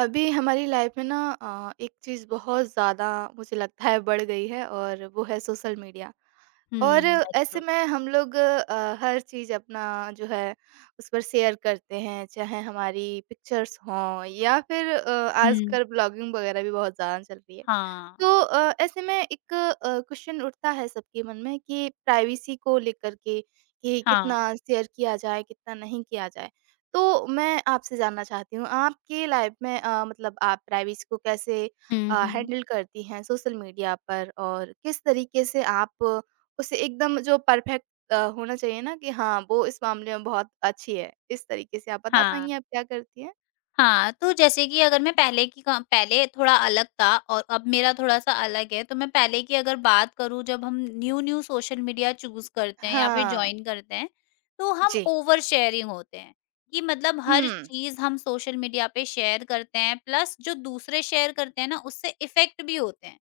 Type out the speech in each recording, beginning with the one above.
अभी हमारी लाइफ में ना एक चीज़ बहुत ज़्यादा मुझे लगता है बढ़ गई है और वो है सोशल मीडिया। हुँ, और दैट्स ऐसे ट्रू। में हम लोग हर चीज़ अपना जो है उस पर शेयर करते हैं, चाहे हमारी पिक्चर्स हों या फिर हुँ। आजकल ब्लॉगिंग वगैरह भी बहुत ज़्यादा चल रही है। तो हाँ, ऐसे में एक क्वेश्चन उठता है सबके मन में कि प्राइवेसी को लेकर के कि हाँ। कितना शेयर किया जाए, कितना नहीं किया जाए। तो मैं आपसे जानना चाहती हूँ आपके लाइफ में मतलब आप प्राइवेसी को कैसे हुँ, हुँ। हैंडल करती हैं सोशल मीडिया पर और किस तरीके से आप उसे एकदम जो परफेक्ट होना चाहिए ना कि हाँ, वो इस मामले में बहुत अच्छी है। इस तरीके से आप बता हाँ, पाएँगी आप क्या करती हैं? हाँ, तो जैसे कि अगर मैं पहले की क पहले थोड़ा अलग था और अब मेरा थोड़ा-सा अलग है। तो मैं पहले की अगर बात करूँ, जब हम न्यू-न्यू सोशल मीडिया चूज़ करते हैं या फिर हाँ, जॉइन करते हैं, तो हम जी। ओवर शेयरिंग होते हैं, कि मतलब हर हुँ, चीज़ हम सोशल मीडिया पे शेयर करते हैं, प्लस जो दूसरे शेयर करते हैं ना उससे इफ़ेक्ट भी होते हैं।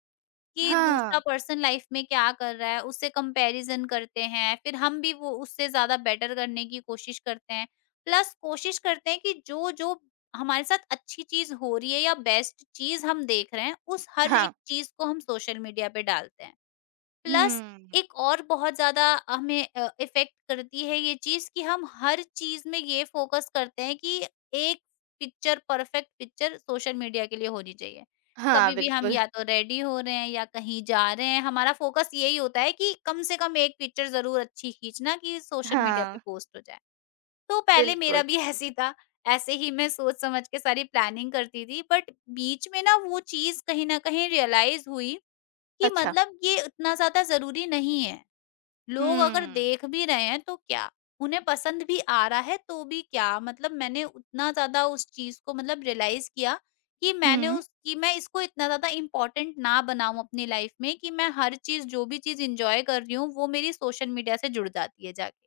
कि दूसरा हाँ, पर्सन लाइफ में क्या कर रहा है, उससे कंपैरिज़न करते हैं, फिर हम भी वो उससे ज़्यादा बेटर करने की कोशिश करते हैं। प्लस कोशिश करते हैं कि जो-जो हमारे साथ अच्छी चीज़ हो रही है या बेस्ट चीज़ हम देख रहे हैं, उस हर एक हाँ, चीज़ को हम सोशल मीडिया पे डालते हैं। प्लस हुँ, एक और बहुत ज़्यादा हमें इफ़ेक्ट करती है ये चीज़, कि हम हर चीज़ में ये फ़ोकस करते हैं कि एक picture perfect picture social media के लिए होनी चाहिए। हाँ, कभी भी हम बिल्कुल, या तो रेडी हो रहे हैं या कहीं जा रहे हैं, हमारा फ़ोकस यही होता है कि कम से कम एक पिक्चर ज़रूर अच्छी खींचना, कि सोशल मीडिया हाँ, पे पोस्ट हो जाए। तो पहले मेरा बिल्कुल, भी ऐसे ही था, ऐसे ही मैं सोच समझ के सारी प्लानिंग करती थी, बट बीच में ना वो चीज़ कहीं न कहीं रियलाइज़ हुई कि अच्छा, मतलब ये उतना ज़्यादा ज़रूरी नहीं है। लोग अगर हुँ, देख भी रहे हैं तो क्या? उन्हें पसंद भी आ रहा है तो भी क्या? मतलब मैंने उतना ज़्यादा उस चीज़ को मतलब रियलाइज़ किया, कि मैंने हुँ, उस कि मैं इसको इतना ज़्यादा इम्पोर्टेंट ना बनाऊँ अपनी लाइफ़ में, कि मैं हर चीज़ जो भी चीज़ एन्जॉय कर रही हूँ वो मेरी सोशल मीडिया से जुड़ जाती है जाके,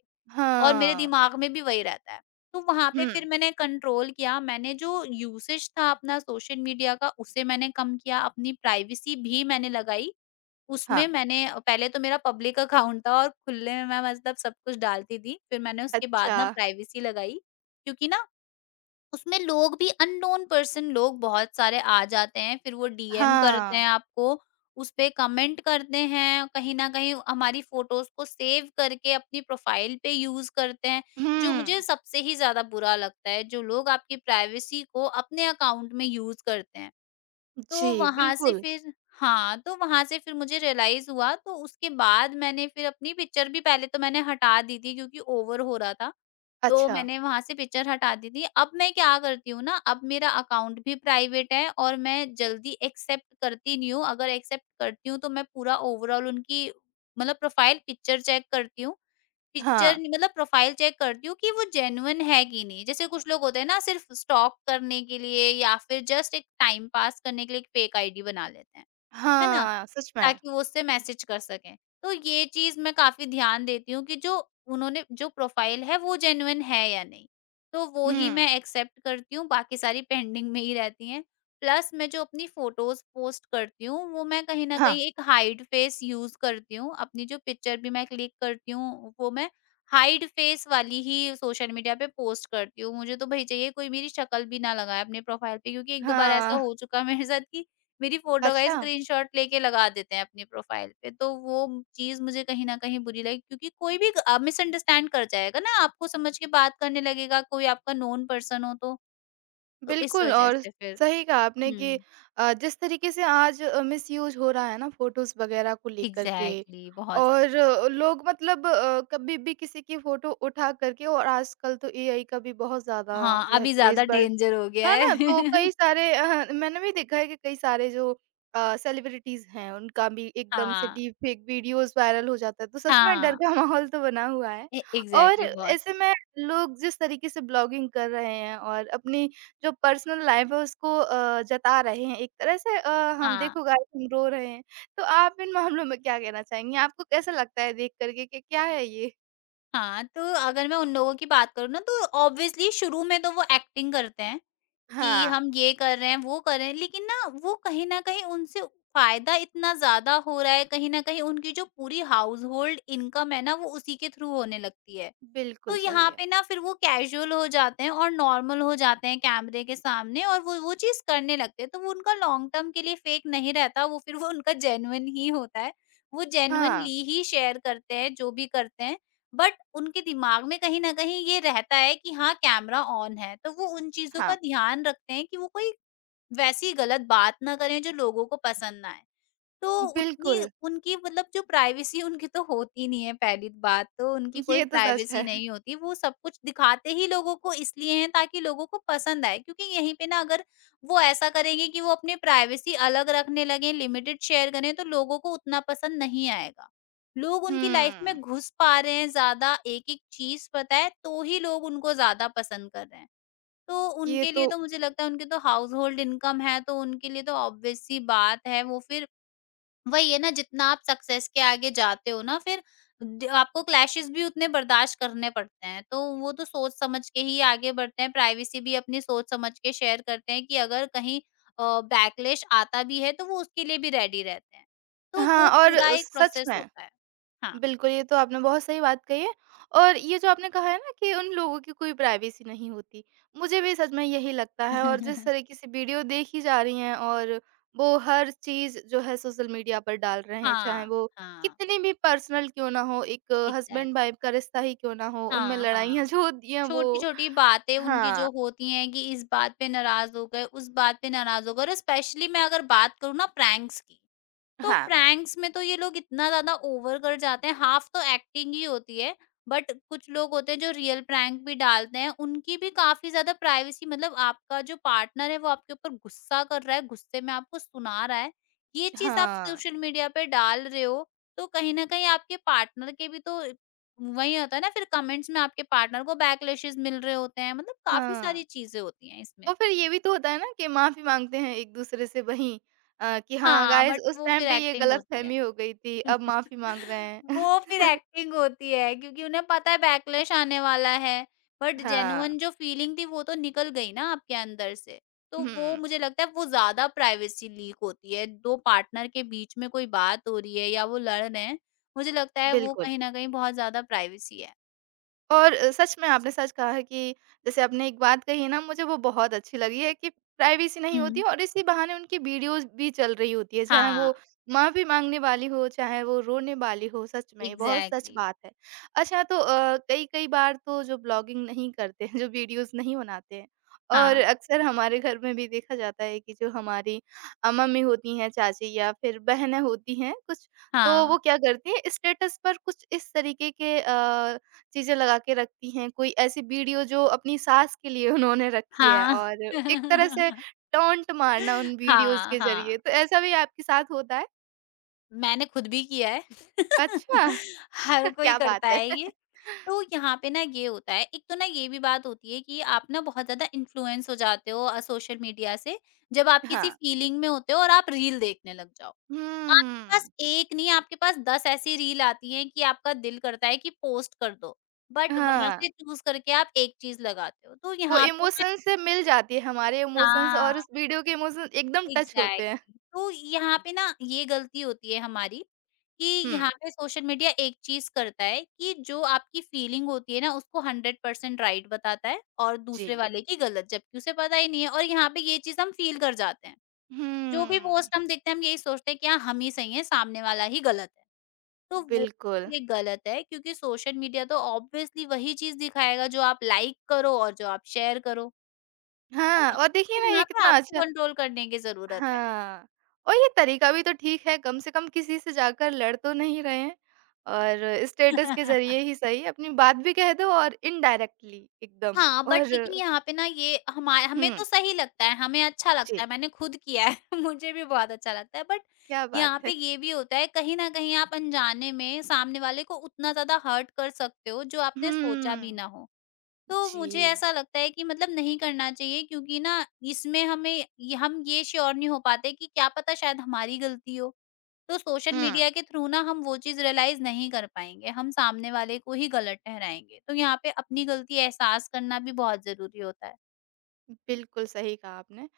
और मेरे हाँ, दिमाग में भी वही रहता है। तो वहाँ पे हुँ, फिर मैंने कंट्रोल किया, मैंने जो यूसेज था अपना सोशल मीडिया का उसे मैंने कम किया, अपनी प्राइवेसी भी मैंने लगाई, उसमें हाँ, मैंने पहले तो मेरा पब्लिक अकाउंट था और खुले में मैं मतलब सब कुछ डालती थी। फिर मैंने उसके बाद अच्छा, ना प्राइवेसी लगाई, क्योंकि ना उसमें लोग भी अननोन पर्सन लोग बहुत सारे आ जाते हैं। फिर वो डीएम करते हाँ, हैं आपको, उस पे कमेंट करते हैं, कहीं न कहीं हमारी फ़ोटोज़ को सेव करके अपनी प्रोफ़ाइल पे यूज़ करते हैं, जो हुँ, मुझे सबसे ही ज़्यादा बुरा लगता है, जो लोग आपकी प्राइवेसी को अपने अकाउंट में यूज़ करते हैं। जी, तो वहाँ से बिल्कुल, फिर हाँ, तो वहाँ से फिर मुझे रियलाइज़ हुआ, तो उसके बाद मैंने फिर अपनी पिक्चर भी पहले तो मैंने हटा दी थी, क्योंकि ओवर हो रहा था, तो अच्छा, मैंने वहाँ से पिक्चर हटा दी थी। अब मैं क्या करती हूँ ना, अब मेरा अकाउंट भी प्राइवेट है और मैं जल्दी एक्सेप्ट करती नहीं हूँ, अगर एक्सेप्ट करती हूँ तो मैं पूरा ओवरऑल उनकी मतलब प्रोफ़ाइल पिक्चर चेक करती हूँ, पिक्चर हाँ, मतलब प्रोफाइल चेक करती हूँ कि वो जेन्युइन है कि नहीं। जैसे कुछ लोग होते हैं ना, सिर्फ स्टॉक करने के लिए या फिर जस्ट एक टाइम पास करने के लिए एक फेक आईडी बना लेते हैं, है ना? हाँ, सच में, ताकि वो उससे मैसेज कर सकें। तो ये चीज़ मैं काफ़ी ध्यान देती हूँ, कि जो उन्होंने जो प्रोफ़ाइल है वो जेन्युइन है या नहीं? तो वो ही मैं हुँ, एक्सेप्ट करती हूँ, बाकी सारी पेंडिंग में ही रहती हैं। प्लस मैं जो अपनी फ़ोटोज़ पोस्ट करती हूँ, वो मैं कहीं न हाँ, कहीं एक हाइड फ़ेस यूज़ करती हूँ। अपनी जो पिक्चर भी मैं क्लिक करती हूँ, वो मैं हाइड फ़ेस वाली ही सोशल मीडिया पे पोस्ट करती हूँ। मुझे तो भई चाहिए कोई मेरी शक्ल भी ना लगाए अपने प्रोफ़ाइल पे, क्योंकि 1-2 बार ऐसा हाँ, हो चुका है मेरे साथ, कि मेरी फ़ोटो का ही अच्छा। स्क्रीनशॉट लेके लगा देते हैं अपनी प्रोफ़ाइल पे, तो वो चीज़ मुझे कहीं न कहीं बुरी लगी, क्योंकि कोई भी मिसअंडरस्टैंड कर जाएगा ना, आपको समझ के बात करने लगेगा, कोई आपका नोन पर्सन हो तो। तो इस बिल्कुल। वजह और से फिर। सही कहा आपने कि हुँ। जिस तरीके से आज मिसयूज हो रहा है ना फोटोज़ वगैरह को लेकर के, एग्ज़ैक्टली बहुत ज़्यादा। और लोग मतलब कभी भी किसी की फोटो उठा करके। और आजकल तो एआई का भी बहुत ज़्यादा जो हाँ, है अभी क्रेज़ ज़्यादा बढ़, डेंजर हो गया है है। ना? तो कई सारे मैंने भी देखा है कि कई सारे जो सेलिब्रिटीज़ हैं, उनका भी एकदम से हाँ, डीप फेक वीडियोज़ वायरल हो जाता है, तो सच में डर हाँ, का माहौल तो बना हुआ है। ए और एग्ज़ैक्टली बहुत। ऐसे में लोग जिस तरीके से ब्लॉगिंग कर रहे हैं और अपनी जो पर्सनल लाइफ़ है उसको जता रहे हैं एक तरह से, हम हाँ, देखो गाइस हम रो रहे हैं। तो आप इन मामलों में क्या कहना चाहेंगी? आपको कैसा लगता है देख कर के कि क्या है ये? हाँ, तो अगर मैं उन लोगों की बात करूँ ना, तो ऑब्वियसली शुरू में तो वो एक्टिंग करते हैं। कि हाँ, हम ये कर रहे हैं, वो कर रहे हैं, लेकिन ना वो कहीं न कहीं उनसे फ़ायदा इतना ज़्यादा हो रहा है, कहीं न कहीं उनकी जो पूरी हाउसहोल्ड इनकम है ना, वो उसी के थ्रू होने लगती है। बिल्कुल तो सही यहाँ है। पे ना फिर वो कैज़ुअल हो जाते हैं और नॉर्मल हो जाते हैं कैमरे के सामने, और वो चीज़ करने लगते हैं। तो वो उनका लॉन्ग टर्म के लिए फ़ेक नहीं रहता, वो फिर वो उनका जेन्युइन ही होता है। वो हाँ, जेन्युइनली ही शेयर करते हैं, जो भी करते हैं। बट उनके दिमाग में कहीं न कहीं ये रहता है कि हाँ, कैमरा ऑन है, तो वो उन चीज़ों का हाँ। ध्यान रखते हैं, कि वो कोई वैसी गलत बात ना करें जो लोगों को पसंद ना आए। तो उतनी बिल्कुल, उनकी मतलब जो प्राइवेसी उनकी तो होती नहीं है, पहली बात तो उनकी कोई ये तो सच प्राइवेसी है। नहीं होती। वो सब कुछ दिखाते ही लोगों को इसलिए हैं ताकि लोगों को पसंद आए, क्योंकि यहीं पे ना अगर वो ऐसा करेंगे कि वो अपनी प्राइवेसी अलग रखने लगें, लिमिटेड शेयर करें, तो लोगों को उतना पसंद नहीं आएगा। लोग उनकी लाइफ में हुँ, घुस पा रहे हैं ज़्यादा, एक-एक चीज़ पता है तो ही लोग उनको ज़्यादा पसंद कर रहे हैं। तो ये उनके तो लिए तो मुझे लगता है, उनके तो हाउसहोल्ड इनकम है तो उनके लिए तो ऑब्वियस सी बात है, वो फिर वही है ना, जितना आप सक्सेस के आगे जाते हो ना, फिर आपको क्लैशेस भी उतने बर्दाश्त करने पड़ते हैं, तो वो तो सोच समझ के ही आगे बढ़ते हैं, प्राइवेसी भी अपनी सोच समझ के शेयर करते हैं, कि अगर कहीं बैकलेश आता भी है तो वो उसके लिए भी रेडी रहते हैं, तो हाँ वो और पूरा एक सच प्रोसेस में, होता है। हाँ। बिल्कुल ये तो आपने बहुत सही बात कही है। और ये जो आपने कहा है ना कि उन लोगों की कोई प्राइवेसी नहीं होती, मुझे भी सच में यही लगता है। और जिस तरीके से वीडियो देखी जा रही हैं और वो हर चीज़ जो है सोशल मीडिया पर डाल रहे हैं, चाहे हाँ, वो हाँ, कितनी भी पर्सनल क्यों ना हो, एक हस्बैंड एग्जैक्टली। वाइफ का रिश्ता ही क्यों ना हो, उनमें हाँ, हाँ, लड़ाइयाँ जो होती हैं छोटी वो छोटी बातें उनकी हाँ, जो होती हैं, कि इस बात पे नाराज हो गए, उस बात पे नाराज हो गए, और स्पेशली मैं अगर बात करूँ ना प्रैंक्स की, तो हाँ, प्रैंक्स में तो ये लोग इतना ज़्यादा ओवर कर जाते हैं, हाफ तो एक्टिंग ही होती है। बट कुछ लोग होते हैं जो रियल प्रैंक भी डालते हैं, उनकी भी काफ़ी ज़्यादा प्राइवेसी, मतलब आपका जो पार्टनर है वो आपके ऊपर गुस्सा कर रहा है, गुस्से में आपको सुना रहा है, ये चीज़ आप हाँ, सोशल मीडिया पे डाल रहे हो, तो कहीं न कहीं आपके पार्टनर के भी तो वही होता है ना, फिर कमेंट्स में आपके पार्टनर को बैकलैशेस मिल रहे होते हैं, मतलब काफ़ी हाँ। सारी चीज़ें होती हैं इसमें और भी। फिर ये भी तो होता है ना कि माफ़ी माँगते हैं एक-दूसरे से वहीं, कि हाँ हाँ, गाइज़ बट उस वो टाइम फिर पे ये एक्टिंग होती गलतफ़हमी है। हो गई थी, अब माफ़ी माँग रहे हैं। वो फिर एक्टिंग होती है, क्योंकि उन्हें पता है बैकलैश आने वाला है, बट हाँ। जेन्युइन जो फीलिंग थी वो तो निकल गई ना आपके अंदर से। तो वो हुँ, मुझे लगता है वो ज़्यादा प्राइवेसी लीक होती है, 2 पार्टनर के बीच में कोई बात हो रही है या वो लड़ रहे हैं, मुझे लगता है वो बिल्कुल। कहीं न कहीं बहुत ज़्यादा प्राइवेसी है। और सच में आपने सच कहा है कि जैसे आपने एक बात कही है ना मुझे वो बहुत अच्छी लगी है कि प्राइवेसी नहीं होती हुँ। और इसी बहाने उनकी वीडियोस भी चल रही होती है, चाहे वो हाँ, माफी मांगने वाली हो चाहे वो रोने वाली हो। सच में ये बहुत सच एग्ज़ैक्टली। बात है। अच्छा, तो कई कई बार तो जो ब्लॉगिंग नहीं करते हैं जो वीडियोस नहीं बनाते हैं, और हाँ, अक्सर हमारे घर में भी देखा जाता है कि जो हमारी मम्मी होती हैं चाची या फिर बहनें होती हैं कुछ, तो हाँ, वो क्या करती हैं स्टेटस पर कुछ इस तरीके के चीज़ें लगा के रखती हैं, कोई ऐसी वीडियो जो अपनी सास के लिए उन्होंने रखी है हाँ। और एक तरह से टॉन्ट मारना उन वीडियोज़ हाँ, के ज़रिए, हाँ। तो ऐसा भी आपके साथ होता है? मैंने खुद भी किया है। अच्छा! हर कोई क्या करता बात है। है ये। तो यहाँ पे ना ये होता है, एक तो ना ये भी बात होती है कि आप ना बहुत ज़्यादा इन्फ्लुएंस हो जाते हो सोशल मीडिया से, जब आप किसी हाँ। फीलिंग में होते हो और आप रील देखने लग जाओ। आपके पास हुँ। 1 नहीं, आपके पास 10 ऐसी रील आती हैं कि आपका दिल करता है कि पोस्ट कर दो, बट वहाँ हाँ, से चूज़ करके आप एक चीज़ लगाते हो। तो वो यहाँ पे मैं। इमोशंस से मिल जाती है, हमारे इमोशंस हाँ। और उस वीडियो के इमोशंस एकदम टच होते हैं। एग्ज़ैक्टली, तो यहाँ पे ना ये गलती होती है हमारी, कि हुँ, यहाँ पे सोशल मीडिया एक चीज़ करता है कि जो आपकी फ़ीलिंग होती है ना उसको 100% राइट बताता है और दूसरे जी। वाले की गलत, जबकि उसे पता ही नहीं है, और यहाँ पे ये चीज़ हम फ़ील कर जाते हैं। जो भी हुँ, पोस्ट हम देखते हैं हम यही सोचते हैं, कि हाँ, हम ही सही हैं, सामने वाला ही गलत है। तो वो बिल्कुल। ये गलत है, क्योंकि सोशल मीडिया तो ऑब्वियसली वही चीज़ दिखाएगा जो आप लाइक करो और जो आप शेयर करो, है हाँ, ना? और देखिए तो ना ये यहाँ पे कितना आपको अच्छा कंट्रोल करने की ज़रूरत है। हाँ, और ये तरीका भी तो ठीक है, कम से कम किसी से जाकर लड़ तो नहीं रहे हैं और स्टेटस के ज़रिए ही सही अपनी बात भी कह दो और इनडायरेक्टली एकदम। हाँ, बट और लेकिन यहाँ पे ना ये हमा हमें हुँ, तो सही लगता है, हमें अच्छा लगता जी। है, मैंने खुद किया है। मुझे भी बहुत अच्छा लगता है। बट क्या बात यहाँ पे है। ये भी होता है, कहीं न कहीं आप अनजाने में सामने वाले को उतना ज़्यादा हर्ट कर सकते हो, जो आपने सोचा भी हुँ। ना हो। तो मुझे जी। ऐसा लगता है कि मतलब नहीं करना चाहिए, क्योंकि ना इसमें हमें हम ये श्योर नहीं हो पाते कि क्या पता शायद हमारी गलती हो। तो सोशल हुँ। मीडिया के थ्रू ना हम वो चीज रियलाइज नहीं कर पाएंगे, हम सामने वाले को ही गलत ठहराएंगे। तो यहाँ पे अपनी गलती एहसास करना भी बहुत जरूरी होता है। बिल्कुल सही कहा आपने।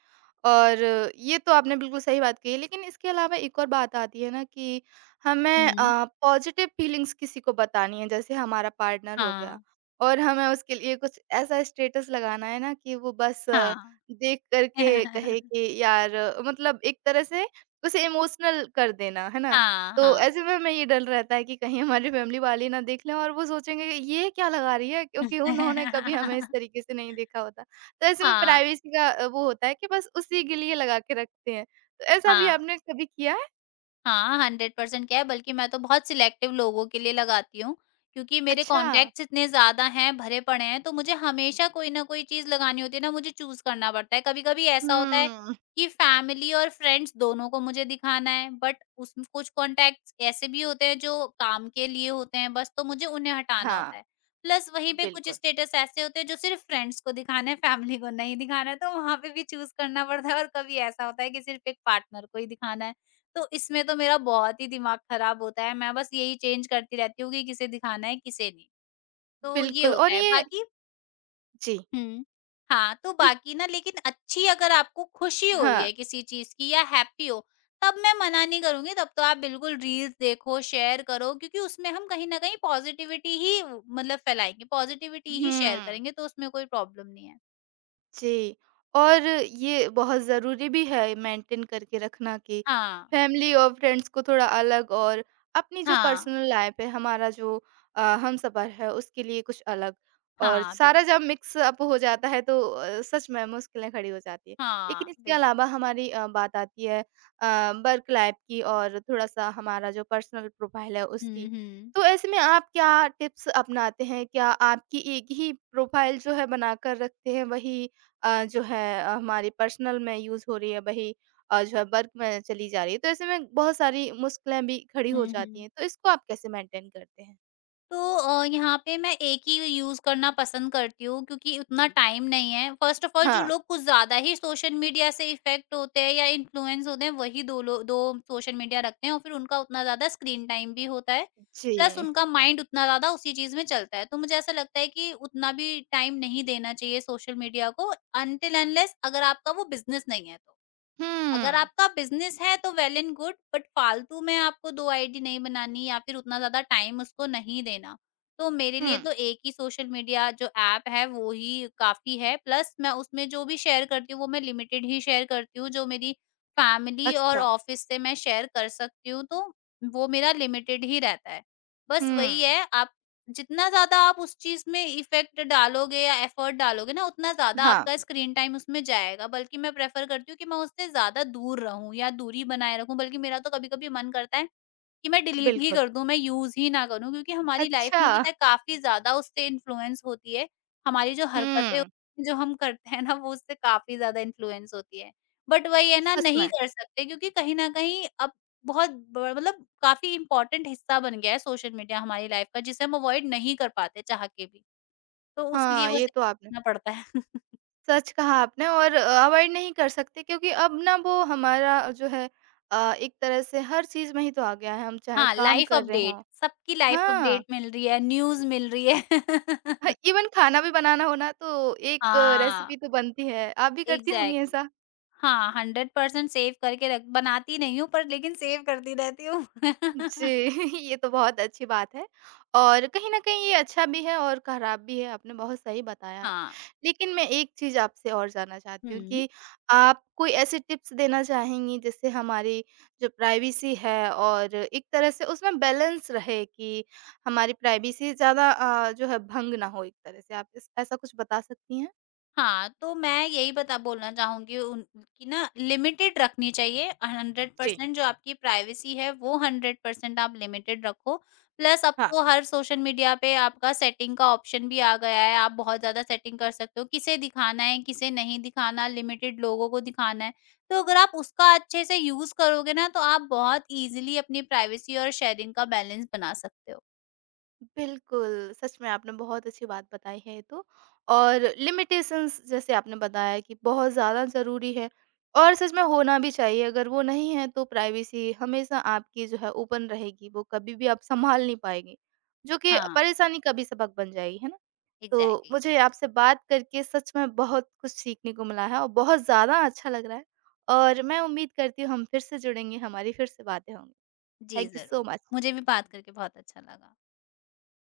और ये तो आपने बिल्कुल सही बात कही है, लेकिन इसके अलावा एक और बात आती है ना कि हमें हम्म। पॉज़िटिव फीलिंग्स किसी को बतानी है, जैसे हमारा पार्टनर हो गया हाँ, और हमें उसके लिए कुछ ऐसा स्टेटस लगाना है ना कि वो बस हाँ। देख कर के कहे कि यार, मतलब एक तरह से उसे इमोशनल कर देना, है ना? हाँ, तो हाँ। ऐसे में हमें ये डर रहता है कि कहीं हमारी फैमिली वाले ना देख लें और वो सोचेंगे कि "ये क्या लगा रही है?" क्योंकि उन्होंने कभी हमें इस तरीके से नहीं देखा होता। तो ऐसे में हाँ, प्राइवेसी का वो होता है कि बस उसी के लिए लगा के रखते हैं। तो ऐसा भी हाँ। आपने कभी किया है? हाँ, 100% क्या है, बल्कि मैं तो बहुत सिलेक्टिव लोगों के लिए लगाती हूँ, क्योंकि मेरे अच्छा। कॉन्टैक्ट्स इतने ज़्यादा हैं, भरे पड़े हैं, तो मुझे हमेशा कोई ना कोई चीज़ लगानी होती है ना, मुझे चूज़ करना पड़ता है। कभी-कभी ऐसा होता है हुँ। कि फैमिली और फ्रेंड्स दोनों को मुझे दिखाना है, बट उसमें कुछ कॉन्टैक्ट्स ऐसे भी होते हैं जो काम के लिए होते हैं बस, तो मुझे उन्हें हटाना हाँ, होता है। प्लस वहीं पे कुछ बिल्कुल। स्टेटस ऐसे होते हैं जो सिर्फ़ फ्रेंड्स को दिखाना है, फैमिली को नहीं दिखाना है, तो वहाँ पे भी चूज़ करना पड़ता है, और कभी ऐसा होता है कि सिर्फ़ एक पार्टनर को ही दिखाना है। तो इसमें तो मेरा बहुत ही दिमाग खराब होता है, मैं बस यही चेंज करती रहती हूँ कि किसे दिखाना है, किसे नहीं। तो ये बिल्कुल और होता है, ये बाकी जी, हुँ। हाँ, तो बिल बाकी ना, लेकिन अच्छी अगर आपको खुशी हो रही हाँ। है किसी चीज़ की या हैप्पी हो, तब मैं मना नहीं करूँगी, तब तो आप बिल्कुल रील्स देखो, शेयर करो क्योंकि उसमें हम कहीं न कहीं पॉज़िटिविटी ही मतलब फैलाएँगे, पॉज़िटिविटी ही शेयर हुँ। करेंगे, तो उसमें कोई प्रॉब्लम नहीं है। जी, और ये बहुत ज़रूरी भी है मेंटेन करके रखना कि हाँ, फैमिली और फ्रेंड्स को थोड़ा अलग, और अपनी जो हाँ, पर्सनल लाइफ है, हमारा जो हमसफ़र है, उसके लिए कुछ अलग। और हाँ, सारा बिल्कुल। जब मिक्स अप हो जाता है तो सच में मुश्किलें खड़ी हो जाती हैं। लेकिन हाँ, इसके बिल अलावा हमारी बात आती है वर्क लाइफ की और थोड़ा-सा हमारा जो पर्सनल प्रोफ़ाइल है उसकी। हुँ, हुँ। तो ऐसे में आप क्या टिप्स अपनाते हैं? क्या आपकी एक ही प्रोफ़ाइल जो है बनाकर रखते हैं, वही जो है हमारी पर्सनल में यूज़ हो रही है वही जो है वर्क में चली जा रही है। तो ऐसे में बहुत सारी मुश्किलें भी खड़ी हो हुँ, जाती हुँ। हैं। तो इसको आप कैसे मेंटेन करते हैं? तो यहाँ पे मैं एक ही यूज़ करना पसंद करती हूँ क्योंकि उतना टाइम नहीं है। फर्स्ट ऑफ ऑल जो हाँ। लोग कुछ ज़्यादा ही सोशल मीडिया से इफ़ेक्ट होते हैं या इन्फ्लुएंस होते हैं, वही 2 सोशल मीडिया रखते हैं और फिर उनका उतना ज़्यादा स्क्रीन टाइम भी होता है। प्लस जी। उनका माइंड उतना ज़्यादा उसी चीज़ में चलता है। तो मुझे ऐसा लगता है कि उतना भी टाइम नहीं देना चाहिए सोशल मीडिया को, अनटिल अनलेस अगर आपका वो बिज़नेस नहीं है तो। अगर हुँ, आपका बिज़नेस है तो वेल एंड गुड, बट फालतू में आपको 2 आईडी नहीं बनानी, या फिर उतना ज़्यादा टाइम उसको नहीं देना। तो मेरे हुँ। लिए तो एक ही सोशल मीडिया जो ऐप है वो ही काफ़ी है, प्लस मैं उसमें जो भी शेयर करती हूँ वो मैं लिमिटेड ही शेयर करती हूँ, जो मेरी फैमिली और अच्छा। ऑफ़िस से मैं शेयर कर सकती हूँ तो वो मेरा लिमिटेड ही रहता है। बस वही हुँ। है, आप जितना ज़्यादा आप उस चीज़ में इफ़ेक्ट डालोगे या एफ़र्ट डालोगे ना, उतना ज़्यादा हाँ, आपका स्क्रीन टाइम उसमें जाएगा। बल्कि मैं प्रेफ़र करती हूँ कि मैं उससे ज़्यादा दूर रहूँ या दूरी बनाए रखूँ, बल्कि मेरा तो कभी-कभी मन करता है कि मैं डिलीट ही बिल्कुल। कर दूँ, मैं यूज़ ही ना करूँ, क्योंकि हमारी लाइफ़ अच्छा। में पता है काफ़ी ज़्यादा उससे इन्फ्लुएंस होती है। हमारी जो हरकतें हुँ। होती हैं, जो हम करते हैं ना वो उससे काफ़ी ज़्यादा इन्फ्लुएंस होती है। बट वही है ना, सच नहीं में। कर सकते क्योंकि कहीं न कहीं अब बहुत ब मतलब काफ़ी इम्पोर्टेंट हिस्सा बन गया है सोशल मीडिया हमारी लाइफ़ का, जिसे हम अवॉइड नहीं कर पाते चाह के भी। तो उस लिए हाँ, वो ये तो आपने देखना पड़ता है। सच कहा आपने। और अवॉइड नहीं कर सकते क्योंकि अब ना वो हमारा जो है एक तरह से हर चीज़ में ही तो आ गया है, हम चाहे हाँ, काम लाइफ़ कर रहे अपडेट, हों। सबकी लाइफ़ हाँ। अपडेट मिल रही है, न्यूज़ मिल रही है। हाँ, इवन खाना भी बनाना हो ना तो एक हाँ, रेसिपी तो बनती है। आप भी करती होंगी एग्ज़ैक्टली। ऐसा? हाँ, 100% सेव करके रख बनाती नहीं हूँ पर लेकिन सेव करती रहती हूँ। जी, ये तो बहुत अच्छी बात है। और कहीं न कहीं ये अच्छा भी है और खराब भी है, आपने बहुत सही बताया है। हाँ। लेकिन मैं एक चीज़ आपसे और जानना चाहती हूँ हुँ। कि आप कोई ऐसी टिप्स देना चाहेंगी जिससे हमारी जो प्राइवेसी है और एक तरह से उसमें बैलेंस रहे कि हमारी प्राइवेसी ज़्यादा जो है भंग ना हो एक तरह से, आप इस ऐसा कुछ बता सकती हैं? हाँ, तो मैं यही बता बोलना चाहूँगी उन कि ना लिमिटेड रखनी चाहिए। जी, 100% जो आपकी प्राइवेसी है वो 100% आप लिमिटेड रखो। प्लस अब हाँ। तो हर सोशल मीडिया पे आपका सेटिंग का ऑप्शन भी आ गया है। आप बहुत ज़्यादा सेटिंग कर सकते हो, किसे दिखाना है, किसे नहीं दिखाना, लिमिटेड लोगों को दिखाना है। तो अगर आप उसका अच्छे से यूज़ करोगे ना, तो आप बहुत ईज़िली अपनी प्राइवेसी और शेयरिंग का बैलेंस बना सकते हो। बिल्कुल, सच में आपने बहुत अच्छी बात बताई है ये तो। और लिमिटेशंस जैसे आपने बताया कि बहुत ज़्यादा ज़रूरी है, और सच में होना भी चाहिए। अगर वो नहीं है तो प्राइवेसी हमेशा आपकी जो है ओपन रहेगी, वो कभी भी आप सँभाल नहीं पाएँगे, जो कि हाँ, परेशानी का भी सबक बन जाएगी, है ना? तो एग्ज़ैक्टली। मुझे आपसे बात करके सच में बहुत कुछ सीखने को मिला है और बहुत ज़्यादा अच्छा लग रहा है, और मैं उम्मीद करती हूँ हम फिर से जुड़ेंगे, हमारी फिर से बातें होंगी। जी, थैंक यू सो ज़रूर। मच। मुझे भी बात करके बहुत अच्छा लगा।